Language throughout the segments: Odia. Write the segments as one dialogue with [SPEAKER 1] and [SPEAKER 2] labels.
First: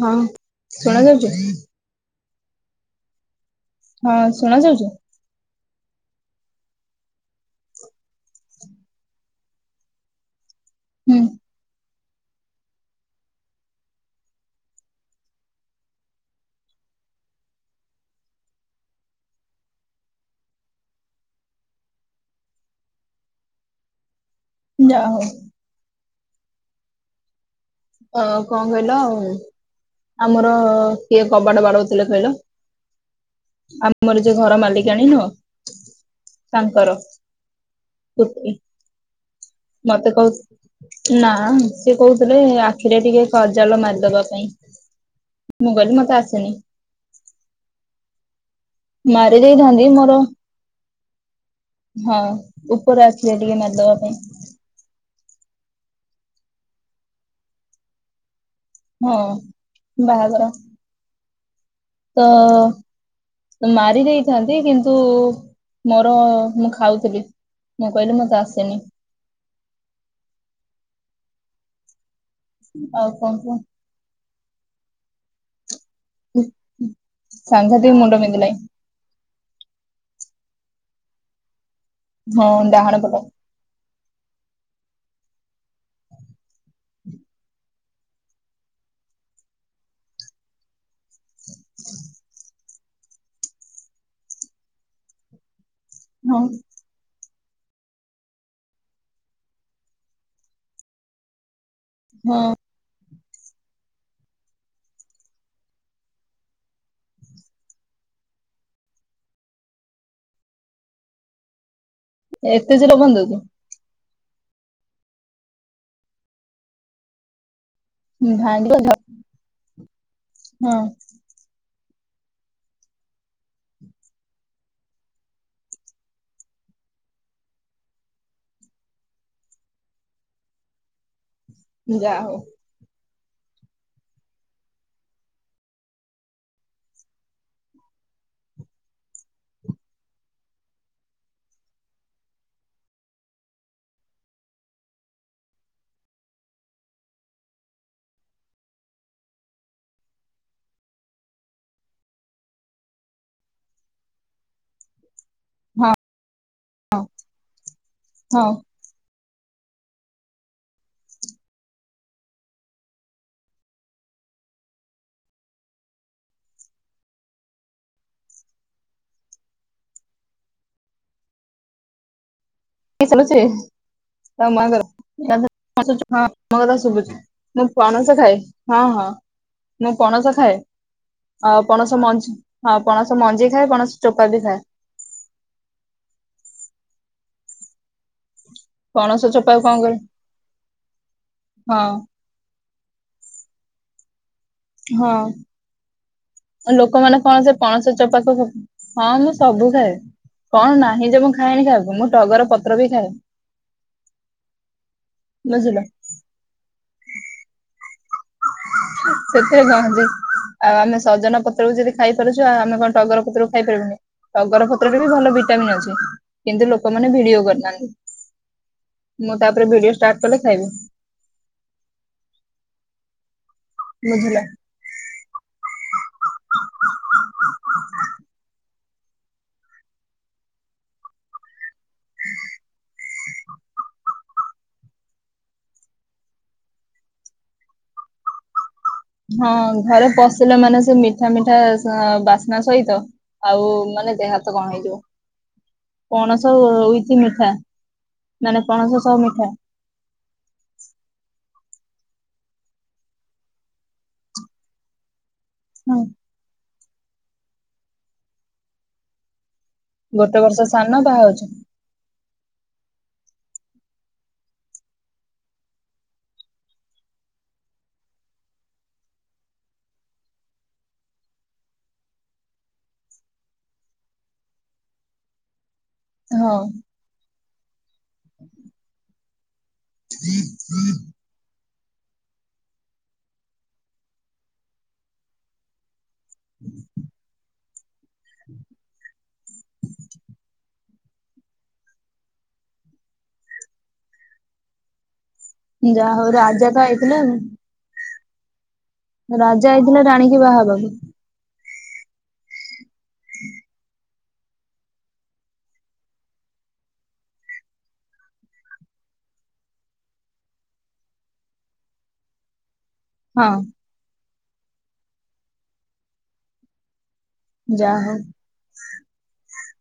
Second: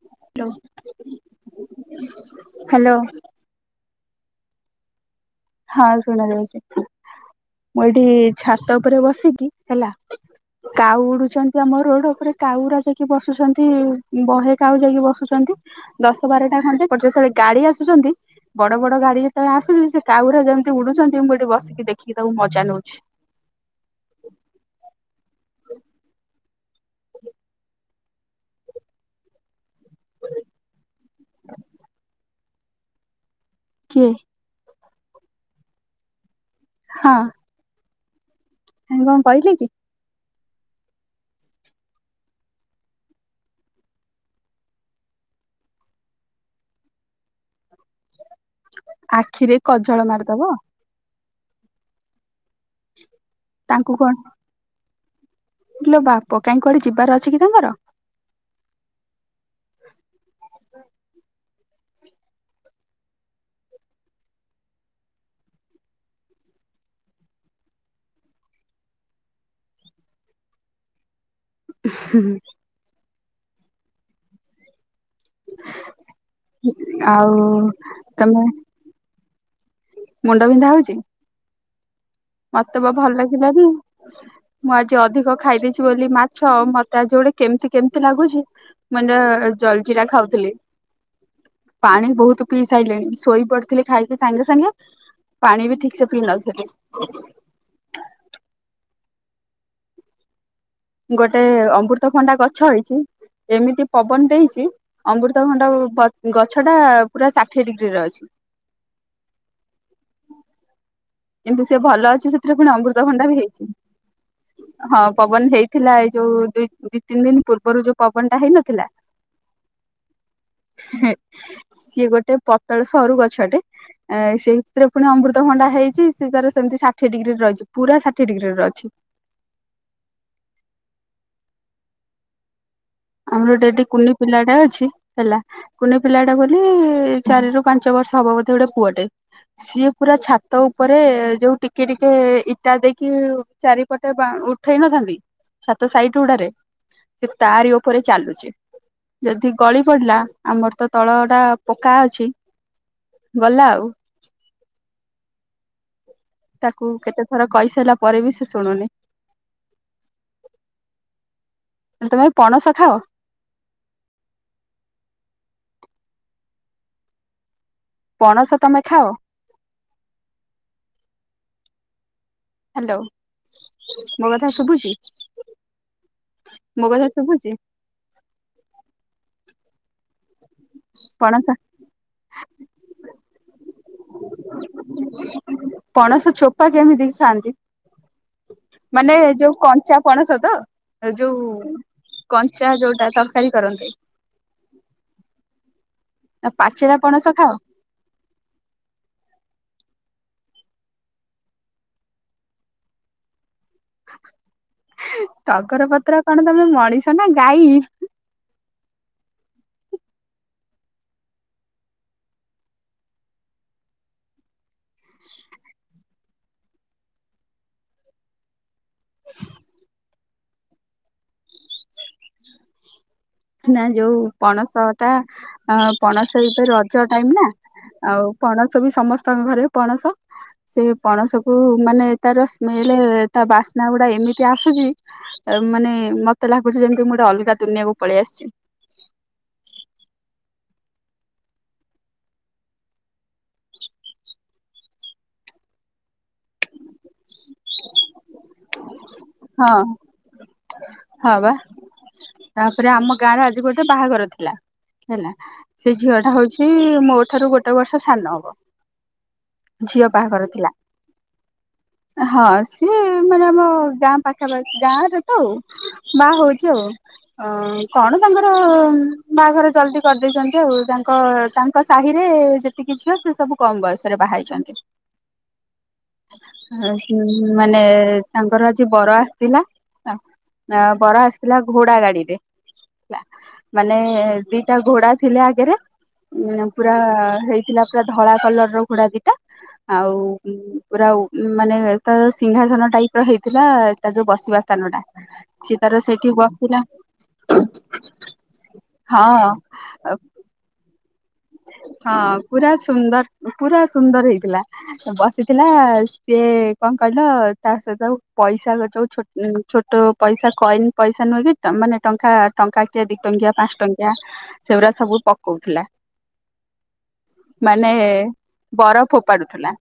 [SPEAKER 1] ହଁ ଶୁଣା ଯାଉଛି
[SPEAKER 2] ହାଲୋ
[SPEAKER 1] ହଁ ଶୁଣା ଯାଉଛି
[SPEAKER 2] ହଁ ଶୁଣା ଯାଉଛି ମୁଁ ଏଠି ଛାତ ଉପରେ ବସିକି ହେଲା କାଉ
[SPEAKER 1] ହୁଁ
[SPEAKER 2] ଉଡୁଛନ୍ତି ଆମ ରୋଡ ଉପରେ କାଉରା ଯାଇକି ବସୁଛନ୍ତି ବହେ କାଉ ଯାଇକି ବସୁଛନ୍ତି ଦଶ ବାରଟା ଖଣ୍ଡେ ଯେତେବେଳେ ଗାଡି ଆସୁଛନ୍ତି ବଡ ବଡ ଗାଡି ଯେତେବେଳେ ଆସୁଛନ୍ତି ସେ କାଉ ଗୁଡା ଯେମିତି ଉଡୁଛନ୍ତି ମୁଁ ଏଠି ବସିକି ଦେଖି ତାକୁ ମଜା ନେଉଛି
[SPEAKER 1] ଯାହଉ ଅ କଣ କହିଲ ଆଉ ଆମର କିଏ କବାଟ ବାଡଉଥିଲା କହିଲ
[SPEAKER 2] କିଏ
[SPEAKER 1] ଆମର ଯୋଉ ଘର ମାଲିକାଣି ନୁହଁ ତାଙ୍କର ଓକେ
[SPEAKER 2] ଆଇ କଣ କହିଲେ କି
[SPEAKER 1] ମତେ କହୁ ନା ସିଏ କହୁଥିଲେ ଆଖିରେ ଟିକେ ସଜାଲ ମାରିଦବା ପାଇଁ ମୁଁ ଗଲିି ମତେ ଆସେନି ମାରି
[SPEAKER 2] ଆଖିରେ
[SPEAKER 1] ଦେଇଥାନ୍ତି
[SPEAKER 2] କଜଳ
[SPEAKER 1] ମୋର
[SPEAKER 2] ମାରିଦବ
[SPEAKER 1] ହଁ ଉପର ଆସିଲେ ଟିକେ ମାରିଦବା ପାଇଁ
[SPEAKER 2] ଇଲୋ ବାପ କାଁଇ କୁଆଡେ ଯିବାର ଅଛି କି ତାଙ୍କର
[SPEAKER 1] ହଁ ବାହାଘର ତ ମାରି ଦେଇଥାନ୍ତି କିନ୍ତୁ ମୋର ମୁଁ ଖାଉଥିବି ମୁଁ କହିଲି ମତେ ଆସେନି
[SPEAKER 2] ହଁ
[SPEAKER 1] ଆଉ କଣ କୁହ
[SPEAKER 2] ଆଉ
[SPEAKER 1] ସାଂଘାତିକ ମୁଣ୍ଡ
[SPEAKER 2] ତମେ
[SPEAKER 1] ବିନ୍ଧିଲାଣି
[SPEAKER 2] ମୁଣ୍ଡ ବିିନ୍ଧା ହଉଛି
[SPEAKER 1] ହଁ
[SPEAKER 2] ମତେ ବା
[SPEAKER 1] ଡାହାଣ
[SPEAKER 2] ଭଲ
[SPEAKER 1] ପଟ
[SPEAKER 2] ଲାଗିଲାନି ମୁଁ ଆଜି ଅଧିକ ଖାଇ ଦେଇଛି ବୋଲି ମାଛ ମତେ ଆଜି ଗୋଟେ କେମିତି କେମତି ଲାଗୁଛି ମୁଁ ଏଇନା ଜଲଜିରା ଖାଉଥିଲି ପାଣି ବହୁତ ପିଇ ସାରିଲେଣି ଶୋଇ ପଡିଥିଲି ଖାଇକି ସାଙ୍ଗେ ସାଙ୍ଗେ ପାଣି ବି ଠିକ ସପଲାଲ
[SPEAKER 1] ହଁ
[SPEAKER 2] ସେଟେ ଗୋଟେ ଅମୃତଭଣ୍ଡା
[SPEAKER 1] ହଁ
[SPEAKER 2] ଗଛ ହେଇଛି ଏମିତି ପବନ ଦେଇଛି ଅମୃତ ଖଣ୍ଡ ଗଛ ଟା ପୁରା ଷାଠିଏ ଡିଗ୍ରୀ ରେ ଅଛି କିନ୍ତୁ ସେ ଭଲ ଅଛି ସେଥିରେ ପୁଣି
[SPEAKER 1] ଏତେ ଜୋରେ
[SPEAKER 2] ଅମୃତଭଣ୍ଡା
[SPEAKER 1] ବନ୍ଧୁଛି
[SPEAKER 2] ବି ହେଇଛି ହଁ ପବନ ହେଇଥିଲା ଏଇ ଯୋଉ ଦିଇ ଦି ତିନି ଦିନ ପୂର୍ବରୁ ଯୋଉ ପବନ ଟା
[SPEAKER 1] ଭାଙ୍ଗିବ
[SPEAKER 2] ହେଇନଥିଲା
[SPEAKER 1] ଧ ହଁ
[SPEAKER 2] ସିଏ ଗୋଟେ ପତଳ ସରୁ ଗଛଟେ ସେଇଥିରେ ପୁଣି ଅମୃତଭଣ୍ଡା ହେଇଛି ସେ ତାର ସେମି ଷାଠଏ ଡିଗ୍ରୀରେ ଅଛି ପୁରା ାିଏ ଡି୍ରୀରେ ଅଛି
[SPEAKER 1] ଯାହଉ
[SPEAKER 2] ଆମର ଡେଠ କୁନି ପିଲାଟା ଅଛି ହେଲା କୁନି ପିଲା ଟା ବୋଲି ଚାରି ରୁ ପାଞ୍ଚ ବର୍ଷ ହବ ବୋଧେ ଗୋଟେ ପୁଅଟେ ସିଏ ପୁରା ଛାତ ଉପରେ ଯୋଉ ଟିକେ ଟିକେ ଇଟା ଦେଇକି ଚାରିପଟେ ଉଠେଇ ନଥାନ୍ତି ସାତ ସାଇଟ ଗୁଡାରେ ସେ ତାରି ଉପରେ ଚାଲୁଚ ଯଦି ଗଳି ପଡିଲା ଆମର ତ ତଳ ଟା ପକା ଅଛି ଗଲା ଆଉ
[SPEAKER 1] ହଁ
[SPEAKER 2] ତାକୁ
[SPEAKER 1] ହଁ
[SPEAKER 2] କେତେ ଥର କହିସାରିଲା ପରେ ବି
[SPEAKER 1] ହଁ
[SPEAKER 2] ସେ ଶୁଣୁନି ତମେ ପଣସ ଖାଅ ପଣସ ତମେ ଖାଅ ହ୍ୟାଲୋ
[SPEAKER 1] ଚାଲୁଛିଁ
[SPEAKER 2] ମୋ କଥା ଶୁଭୁଛି
[SPEAKER 1] କଥା
[SPEAKER 2] ମୋ
[SPEAKER 1] ଶୁଭୁ
[SPEAKER 2] କଥା ଶୁଭୁଛି
[SPEAKER 1] ମୁଁ ପଣସ ଖାଏ ହଁ ହଁ ମୁଁ ପଣସ ଖାଏ ଆ ପଣସ ମଞ୍ଜି ହଁ ପଣସ ମଞ୍ଜି ଖାଏ ପଣସ ଚୋପା ବି ଖାଏ
[SPEAKER 2] ପଣସ ଛୋପା କେମିତି ଥାଆନ୍ତି ମାନେ
[SPEAKER 1] ପଣସ
[SPEAKER 2] ଯୋଉ
[SPEAKER 1] ଚୋପାକୁ କଣ କରେ
[SPEAKER 2] କଞ୍ଚା ପଣସ ତ ଯୋଉ
[SPEAKER 1] ହଁ
[SPEAKER 2] କଞ୍ଚା ଯୋଉଟା ତରକାରୀ କରନ୍ତିେ
[SPEAKER 1] ହଁ
[SPEAKER 2] ନା ପାଚିଲା
[SPEAKER 1] ଲୋକମାନୋନ
[SPEAKER 2] ପଣସ
[SPEAKER 1] କଣ
[SPEAKER 2] ଖାଅ
[SPEAKER 1] ସେ ପଣସ ଚପାଖ ସବୁ ହଁ ମୁଁ ସବୁ ଖାଏ କଣ ନାହିଁ ଯେ ମୁଁ ଖାଏନି ଖାଇବାକୁ ମୁଁ ଟଗର ପତ୍ର ବି ଖାଏ ବୁଝିଲ
[SPEAKER 2] ତଗର ପତ୍ର କଣ ତମେ ମଣିଷ ନା ଗାଈ
[SPEAKER 1] ସେଥିରେ ଚାହୁଁନ୍ତି ଆଉ ଆମେ ସଜନ ପତ୍ରକୁ ଯଦି ଖାଇପାରୁଛୁ ଆଉ ଆମେ କଣ ଟଗର ପତ୍ରକୁ ଖାଇ ପାରିବୁନି ଅଗର ପତ୍ରରେ ବି ଭଲ ଭିଟାମିନ୍ ଅଛି କିନ୍ତୁ ଲୋକମାନେ ଭିଡିଓ କରିଥାହାନ୍ତି ମୁଁ ତାପରେ ଭିଡିଓ ଷ୍ଟାର୍ଟ କଲେ ଖାଇବି
[SPEAKER 2] ନା ଯୋଉ
[SPEAKER 1] ବୁଝିଲ।
[SPEAKER 2] ପଣସ ଟା ପଣସ ଏବେ ରଜ ଟାଇମ ନା ଆଉ ପଣସ ବି ସମସ୍ତଙ୍କ ଘରେ ପଣସ ସେ ପଣସ କୁ ମାନେ ତାର ସ୍ମେଲ ତା ବାସ୍ନା ଗୁଡା ଏମିତି ଆସୁଛି ମାନେ ମତେ ଲାଗୁଛି ଯେମିତି ମୁଁ ଗୋଟେ ଅଲଗା ଦୁନିଆକୁ ପଳେଇ ଆସିଛି
[SPEAKER 1] ହଁ ଘରେ ପଶିଲେ ମାନେ ସେ ମିଠା ମିଠା ବାସ୍ନା ସହିତ ଆଉ ମାନେ ଦେହ ହାତ କଣ ହେଇଯିବ ପଣସ ଇଛି ମିଠା ମାନେ ପଣସ ସହ ମିଠା
[SPEAKER 2] ହଁ ହଁ ବା ତାପରେ ଆମ ଗାଁରେ ଆଜି ଗୋଟେ ବାହାଘର ଥିଲା ହେଲା ସେ
[SPEAKER 1] ହଁ
[SPEAKER 2] ଝିଅ ଟା ହଉଛି ମୋ ଠାରୁ ଗୋଟେ ବର୍ଷ ସାନ ହବ ଝିଅ
[SPEAKER 1] ଗୋଟେ
[SPEAKER 2] ବାହାଘର
[SPEAKER 1] ବର୍ଷ
[SPEAKER 2] ଥିଲା
[SPEAKER 1] ସାନ ବାହା ହଉଛି
[SPEAKER 2] ହଁ ସିଏ ମାନେ ଆମ ଗାଁ ପାଖାପାଖି ଗାଁରେ ତ ଆଉ ବା ହଉଛି ଆଉ ଅ କଣ ତାଙ୍କର ବାହାଘର ଜଲଦି କରିଦେଇଛନ୍ତି ଆଉ ତାଙ୍କ ତାଙ୍କ ସାହିରେ ଯେତିକି ଝିଅ ସେ ସବୁ କମ ବୟସରେ ବାହାଇଛନ୍ତି
[SPEAKER 1] ହଁ
[SPEAKER 2] ଆ ମାନେ ତାଙ୍କର ଆଜି ବର ଆସି ଥିଲା ବର ଆସିଥିଲା ଘୋଡା ଗାଡିରେ ମାନେ ଦିଟା ଘୋଡା ଥିଲେ ଆଗରେ ଉ ପୁରା ହେଇଥିଲା ପୁରା ଧଳା କଲର ର ଘୋଡା ଦିଟା ଆଉ ପୁରା ମାନେ ତାର ସିଂହାସନ ଟାଇପ ର ହେଇଥାିବ [unintelligible] ତା ଯୋଉ ବସିବା ସ୍ଥାନ ଟା ସେ ତାର
[SPEAKER 1] ଯାହା ହଉ
[SPEAKER 2] ସେଇଠି
[SPEAKER 1] ରାଜା ତ
[SPEAKER 2] ବସିଥିଲା।
[SPEAKER 1] ଆଇଥିଲେ ରାଜା ହେଇଥିଲେ ରାଣୀକି ବାହା ହେବାକୁ।
[SPEAKER 2] ହଁ ପୁରା ସୁନ୍ଦର ପୁରା ସୁନ୍ଦର ହେଇଥିଲା। ବସିଥିଲା ସିଏ କଣ କହିଲ ତା ସହିତ ପଇସା ଯୋଉଛୋ ଛୋଟ ପଇସା କଏନ ପଇସା ନୁହେଁ କି ମାନେ ଟଙ୍କା ଟଙ୍କା କିଏ ଦି
[SPEAKER 1] ହଁ
[SPEAKER 2] ଟଙ୍କିଆ ପାଞ୍ଚ ଟଙ୍କିଆ ସେଗୁଡ଼ା ସବୁ ପକଉଥିଲା। ମାନେ
[SPEAKER 1] ଯାହା ହଉ
[SPEAKER 2] ବର ଫୋପାଡୁଥିଲା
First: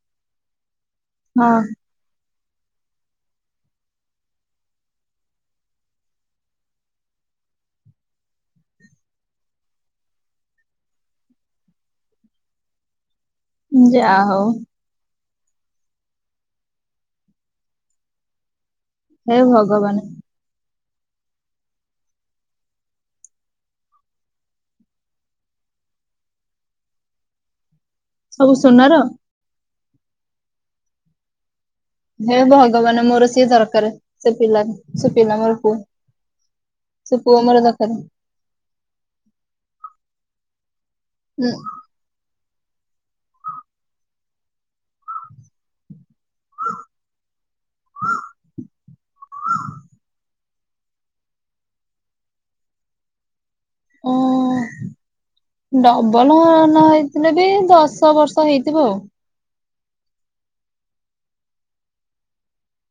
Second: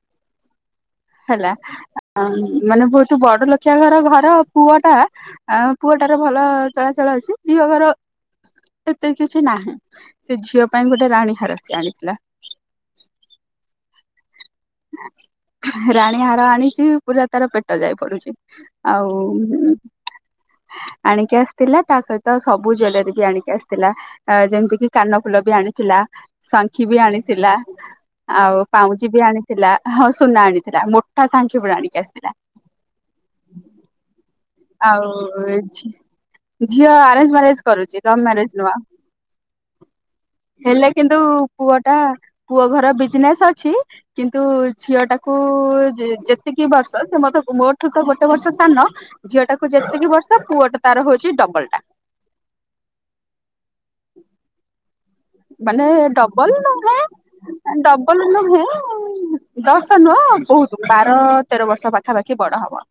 [SPEAKER 2] ହେଲା।
[SPEAKER 1] ହଁ
[SPEAKER 2] ହ ମାନେ ବହୁତ ବଡ ଲଖଆ ଘର ଘର ପୁଅ ଟା ଆ ପୁଅଟାର ଭଲ ଚଳାଚଳ ଅଛି ଝିଅ ଘର ଏତେ କିଛି ନାହିଁ ସେ ଝିଅ ପାଇଁ ଗୋଟେ ରାଣୀ ହାରସ ଆଣିଥିଲା।
[SPEAKER 1] ଯା ହଉ।
[SPEAKER 2] ରାଣୀ ହାର ଆଣିଛି ପୁରା ତାର ପେଟ ଯାଇ ପଡୁଛି।
[SPEAKER 1] ହେ
[SPEAKER 2] ଆଉ
[SPEAKER 1] ଭଗବାନ
[SPEAKER 2] ଆଣିକି ଆସିଥିଲା ତା ସହିତ ସବୁ ଜୁଲରୀ ବି ଆଣିକି ଆସିଥିଲା। ଯେମିତି କିି କାନ ଫୁଲ ବି ଆଣିଥିଲା ଶଙ୍ଖି ବି ଆଣିଥିଲା।
[SPEAKER 1] ସବୁ
[SPEAKER 2] ଆଉ
[SPEAKER 1] ସୁନାର
[SPEAKER 2] ପାଉଁଜି ବି ଆଣିଥିଲା ହଁ ସୁନା ଆଣିଥିଲା ମୋଟା ସାଙ୍ଙ୍ଗୀ ପୁଡ ଆଣି
[SPEAKER 1] ହେ ଭଗବାନ ମୋର ସିଏ ଦରକାର ସେ ପିଲା। ସେ
[SPEAKER 2] ଆଉ
[SPEAKER 1] ପିଲା ମୋର ପୁଅ
[SPEAKER 2] ଝିଅ
[SPEAKER 1] ସେ
[SPEAKER 2] ଆରେଞ୍ଜ
[SPEAKER 1] ପୁଅ ମୋର
[SPEAKER 2] ମ୍ୟାରେଜ
[SPEAKER 1] ଦରକାର
[SPEAKER 2] କରୁଛି ଲଭ ମ୍ୟାରେଜ ନୁଁହ। ହେଲେ କିନ୍ତୁ
[SPEAKER 1] ଉଁ
[SPEAKER 2] ପୁଅ ଟା ପୁଅ ଘର ବିଜନେସ୍ ଅଛି କିନ୍ତୁ ଝିଅ ଟାକୁ ଯେତିକି ବର୍ଷ ସେ ମତ ମୋ ଠୁ ତ ଗୋଟେ ବର୍ଷ ସାନ ଝିଅ ଟାକୁ ଯେତିକି ବର୍ଷ ସେ ପୁଅଟ ତାର ହଉଛି ଡବଲ ଟା।
[SPEAKER 1] ଓ।
[SPEAKER 2] ମାନେ
[SPEAKER 1] ଡବଲ ନ
[SPEAKER 2] ନୁହେଁ
[SPEAKER 1] ହେଇଥିଲେ ବି ଦଶ
[SPEAKER 2] ଡବଲ
[SPEAKER 1] ବର୍ଷ
[SPEAKER 2] ନୁହେଁ
[SPEAKER 1] ହେଇଥିବ ଆଉ।
[SPEAKER 2] ଦଶ ନୁହଁ ବହୁତ ବାର ତେର ବର୍ଷ ପାଖାପାଖି ବଡ ହବ।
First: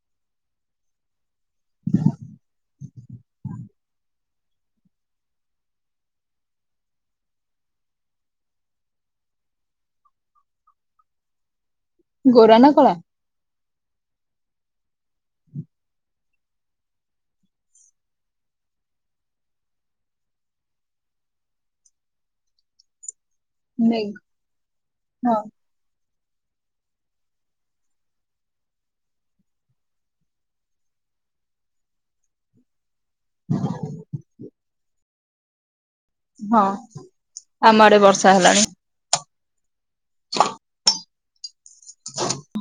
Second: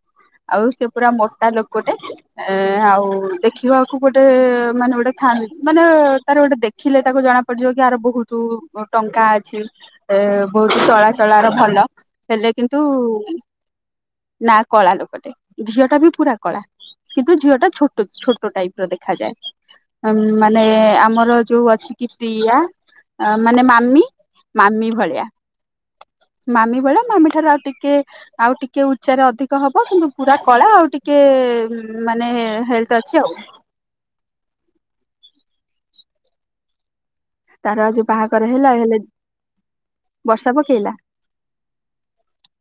[SPEAKER 2] ଆଉ ସେ ପୁରା ମଶା ଲୋକଟେ। ଏ ଆଉ ଦେଖିବାକୁ ଗୋଟେ ମାନେ ଗୋଟେ ଥାନ୍ତି ମାନେ ତାର ଗୋଟେ ଦେଖିଲେ ତାକୁ ଜଣା ପଡିଯିବ କି ଆହାର ବହୁତ ଟଙ୍କା ଅଛି ଏ ବହୁତ ଚଳାଚଳର ଭଲ। ହେଲେ
[SPEAKER 1] ଗୋରା ନା
[SPEAKER 2] କିନ୍ତୁ
[SPEAKER 1] କଳା?
[SPEAKER 2] ନା କଳା ଲୋକଟେ ଝିଅ ଟା ବି ପୁରା କଳା। କିନ୍ନ୍ତୁ ଝିଅ ଟା ଛୋଟ ଛୋଟ ଟାଇପ ର ଦେଖାଯାଏ। ମାନେ ଆମର ଯୋଉ ଅଛି କି ପ୍ରିୟଆ ମାନେ
[SPEAKER 1] ମେ
[SPEAKER 2] ମାମି ମାମି ଭଳିଆ।
[SPEAKER 1] ହଁ
[SPEAKER 2] ମାମି ଭେଳିଆ ମାମି ଠାରୁ ଆଉ ଟିକେ ଆଉ ଟିକେ ଉଚ୍ଚାରେ ଅଧିକ ହବ କିନ୍ତୁ ପୁରା କଳା ଆଉ ଟିକେ ମାନେ ହେଲ୍ଥ ଅଛି ଆଉ।
[SPEAKER 1] ହ ହଁ
[SPEAKER 2] ତାର
[SPEAKER 1] ଆମ
[SPEAKER 2] ଆଜି
[SPEAKER 1] ଆଡେ ବର୍ଷା
[SPEAKER 2] ବାହାଘର
[SPEAKER 1] ହେଲାଣି।
[SPEAKER 2] ହେଲା ହେଲେ ବର୍ଷା ପକେଇଲା?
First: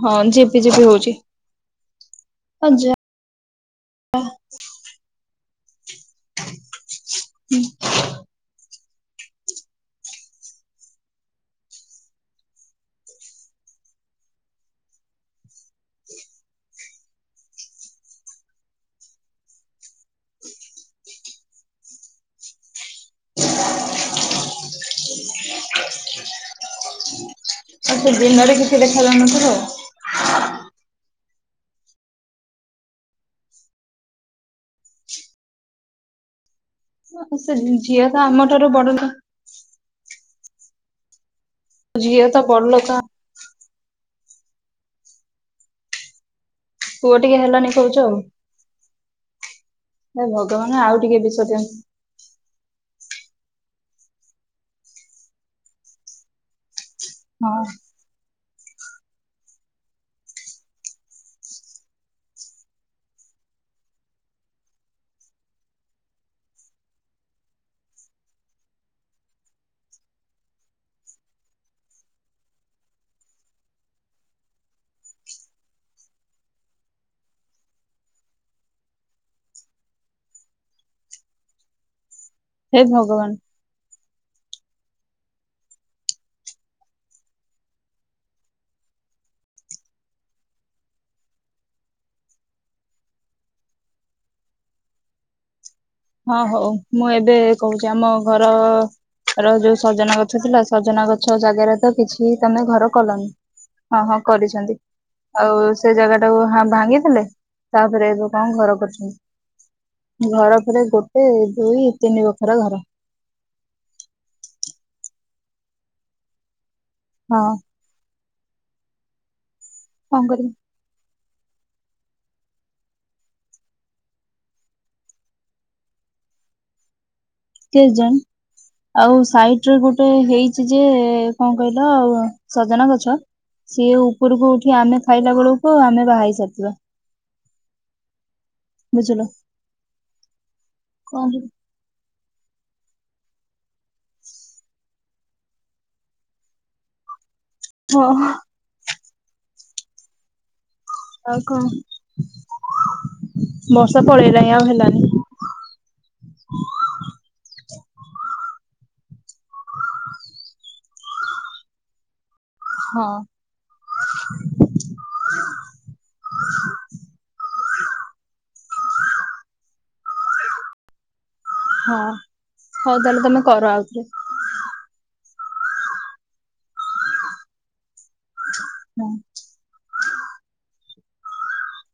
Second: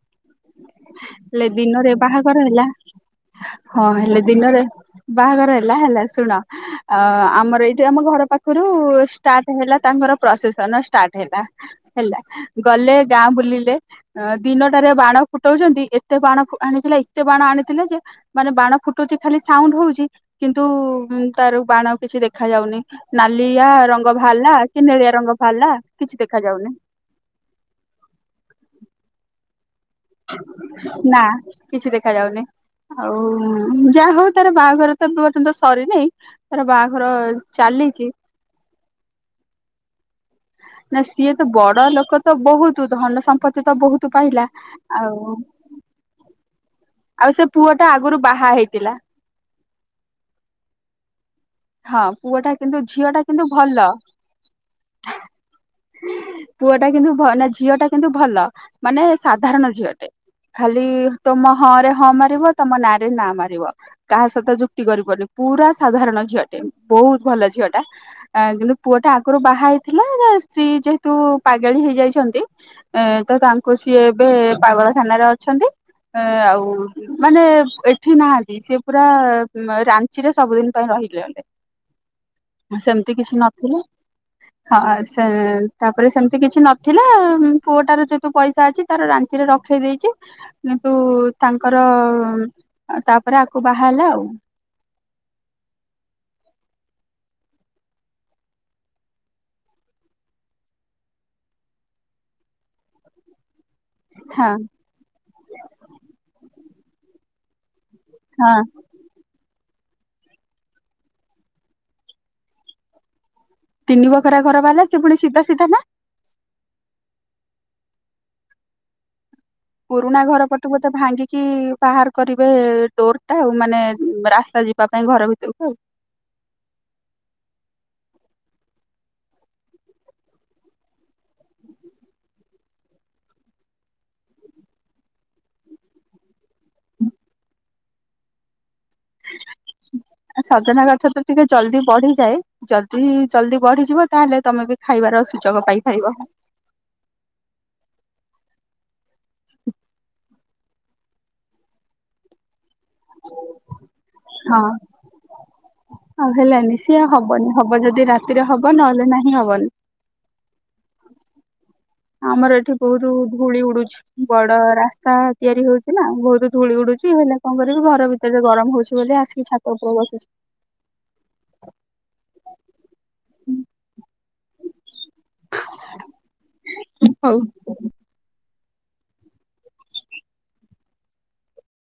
[SPEAKER 1] ହଁ ଝିପି ଝିପି ହଉଛି
[SPEAKER 2] ହେଲେ ଦିନରେ ବାହାଘର ହେଲା।
[SPEAKER 1] ଆଉ ଯା
[SPEAKER 2] ହଁ ହେଲେ ଦିନରେ ବାହାଘର ହେଲା ହେଲା ଶୁଣ ଅ ଆମର ଏଇଠି ଆମ ଘର ପାଖରୁ ଷ୍ଟାର୍ଟ ହେଲା ତାଙ୍କର ପ୍ରସେସନ ଷ୍ଟାର୍ଟ ହେଲା। ହେଲା ଗଲେ ଗାଁ ବୁଲିଲେ। ଦିନଟାରେ ବାଣ ଫୁଟାଉଛନ୍ତି ଏତେ ବାଣ ଆଣିଥିଲା ଏତେ ବାଣ ଆଣିଥିଲା ଯେ ମାନେ ବାଣ ଫୁଟୁଛି ଖାଲି ସାଉଣ୍ଡ ହଉଛି। କିନ୍ତୁ ତାର ବାଣ କିଛି ଦେଖା ଯାଉନି ନାଲିଆ ରଙ୍ଗ ରଙ୍ଗ ବାହାରିଲା କି ନଳିଆ ରଙ୍ଗ ବାହାରିଲା କିଛି ଦେଖା ଯାଉନି।
[SPEAKER 1] ଆଉ ସେ ଦିନରେ କିଛି ଦେଖାଯାଉନଥିବ।
[SPEAKER 2] ନା କିଛି ଦେଖାାଯାଉନି। ଆଉ ଯାହା ହଉ ତାର ବାହାଘର ତ ପର୍ଯ୍ୟନ୍ତ ସରିନାହିଁ ତାର ବାହା
[SPEAKER 1] ଆ ସେ ଝିଅ ତ ଆମ ଠାରୁ ବଢତ।
[SPEAKER 2] ନା ସିଏ ତ ବଡ ଲୋକ
[SPEAKER 1] ଝିଅ
[SPEAKER 2] ତ
[SPEAKER 1] ବଡ
[SPEAKER 2] ବହୁତ
[SPEAKER 1] ଲୋକ
[SPEAKER 2] ଧନ ସମ୍ପତ୍ତି ତ ବହୁତ ତୁ ପାଇଲା ଆଉ
[SPEAKER 1] ପୁଅ
[SPEAKER 2] ଆଉ
[SPEAKER 1] ଟିକେ
[SPEAKER 2] ସେ ପୁଅ ଟା ଆଗରୁ ବାହା ହେଇଥିଲା
[SPEAKER 1] ଏ ଭଗବାନ ଆଉ ଟିକେ ବିଷନ୍ତ
[SPEAKER 2] ହଁ ପୁଅ ଟା କିନ୍ତୁ ଝିଅ ଟା କିନ୍ତୁ ଭଲ ପୁଅ ଟା କିନ୍ତୁ ନା
[SPEAKER 1] ହଁ।
[SPEAKER 2] ଝିଅ ଟା କିନ୍ତୁ ଭଲ ମାନେ ସାଧାରଣ ଝିଅଟେ ଖାଲି ତମ ହଁ ରେ ହଁ ମାରିବ ତମ ନାଁରେ ନା ମାରିବ କାହା ସହିତ ଯୁକ୍ତି କରିପାରୁନି ପୁରା ସାଧାରଣ ଝିଅଟେ ବହୁତ ଭଲ ଝିଅ ଟା କିନ୍ତୁ ପୁଅ ଟା ଆଗରୁ ବାହା ହେଇଥିଲା ସ୍ତ୍ରୀ ଯେହେତୁ ପାଗଳ ହେଇଯାଇଛନ୍ତି ଏ ତ ତାଙ୍କୁ ସିଏ ଏବେ ପାଗଳ ଥାନାରେ ଅଛନ୍ତି ଏ ଆଉ ମାନେ ଏଠି ନାହାନ୍ତି ସେି ପୁରା ରାଞ୍ଚିରେ ସବୁଦିନ ପାଇଁ ରହିଲେ ଅଲେେ
[SPEAKER 1] ହେ
[SPEAKER 2] ସେମିତି
[SPEAKER 1] ଭଗବାନ
[SPEAKER 2] କିଛି ନଥଥିଲେ ହଁ ତାପରେ ସେମିତି କିଛି ନଥିଲା ପୁଅଟାର ଯୋତୁ ପଇସା ଅଛି ତାର ରାଞ୍ଚିରେ ରଖେଇ ଦେଇଛି କିନ୍ତୁ ତାଙ୍କର ତାପରେ ଆକୁ ବାହା ହେଲା ଆଉ
[SPEAKER 1] ହଁ ହଉ ମୁଁ ଏବେ କହୁଛି ଆମ ଘର ଆ ଯୋଉ ସଜନା ଗଛ ଥିଲା ସଜନା ଗଛ ଜାଗାରେ ତ କିଛି ତମେ ଘର କଲନି ହଁ ହଁ କରିଛନ୍ତି ଆଉ ସେ ଜାଗା ଟାକୁ ଭାଙ୍ଗିଥିଲେ ତାପରେ କଣ
[SPEAKER 2] ହଁ
[SPEAKER 1] ଘର କରୁଛନ୍ତି ଘର ଫରେ ଗୋଟେ ଦୁଇ ତିନି ପାଖର ଘର
[SPEAKER 2] ତିନି ବଖରା ଘର ବାଲା ସେ ପୁଣି ସିଧା ସିଧା ନା
[SPEAKER 1] ହଁ
[SPEAKER 2] ପୁରୁଣା
[SPEAKER 1] କଣ
[SPEAKER 2] ଘର
[SPEAKER 1] କରିବି
[SPEAKER 2] ପ ବୋଧେ ଭାଙ୍ଗିକି ବାହାର କରିବେ ଡୋର ଟା ଆଉ ମାନେ ରାସ୍ତା ଯିବା ପାଇଁ ଘର ଭିତରକୁ ଆଉ
[SPEAKER 1] କେ ଜଣ ଆଉ ସାଇଟ ରେ ଗୋଟେ ହେଇଛି ଯେ କଣ କହିଲ ଆଉ ସଜନା ଗଛ ସିଏ ଉପରକୁ ଉଠି ଆମେ ଖାଇଲା ବେଳକୁ ଆ ଆମେ ବାହା ହେଇ ସାରିବା ବୁଝିଲ
[SPEAKER 2] ସଜନା ଗଛ ତ
[SPEAKER 1] କଣ
[SPEAKER 2] ଟିକେ ଜଲଦି ବଢିଯାଏ ଜଲଦି ଜଲଦି ବଢିଯିବ ତାହେଲେ ତମେ ବି ଖାଇବାର ସୁଯୋଗ ପାଇପାରିବ
[SPEAKER 1] ହଁ ଆଉ କଣ ବର୍ଷା ପଳେଇଲାଣି
[SPEAKER 2] ହଁ
[SPEAKER 1] ଆଉ ହେଲାନି
[SPEAKER 2] ଆଉ ହେଲାନି ସିଏ ହବନି ହବ ଯଦି ରାତିରେ ହବ ନହେଲେ ନାହିଁ ହବନି ଆମର ଏଠି
[SPEAKER 1] ହଁ
[SPEAKER 2] ବହୁତ ଧୂଳି ଉଡୁଛି ବଡ ରାସ୍ତା ତା ତିଆରି ହଉଛି ନା ବହୁତ ଧୂୁଳି ଉଡୁଛି ହେଲା କଣ କରିବି ଘର ଭିତରେ ଗରମ ହଉଛି ବୋଲି ଆସିକି ଛାକ ପୁଳ ବସୁଛି
[SPEAKER 1] ହଁ ହଉ ତାହେଲେ ତମେ କର ଆଉଥରେ
[SPEAKER 2] ହଉ
[SPEAKER 1] ହୁଁ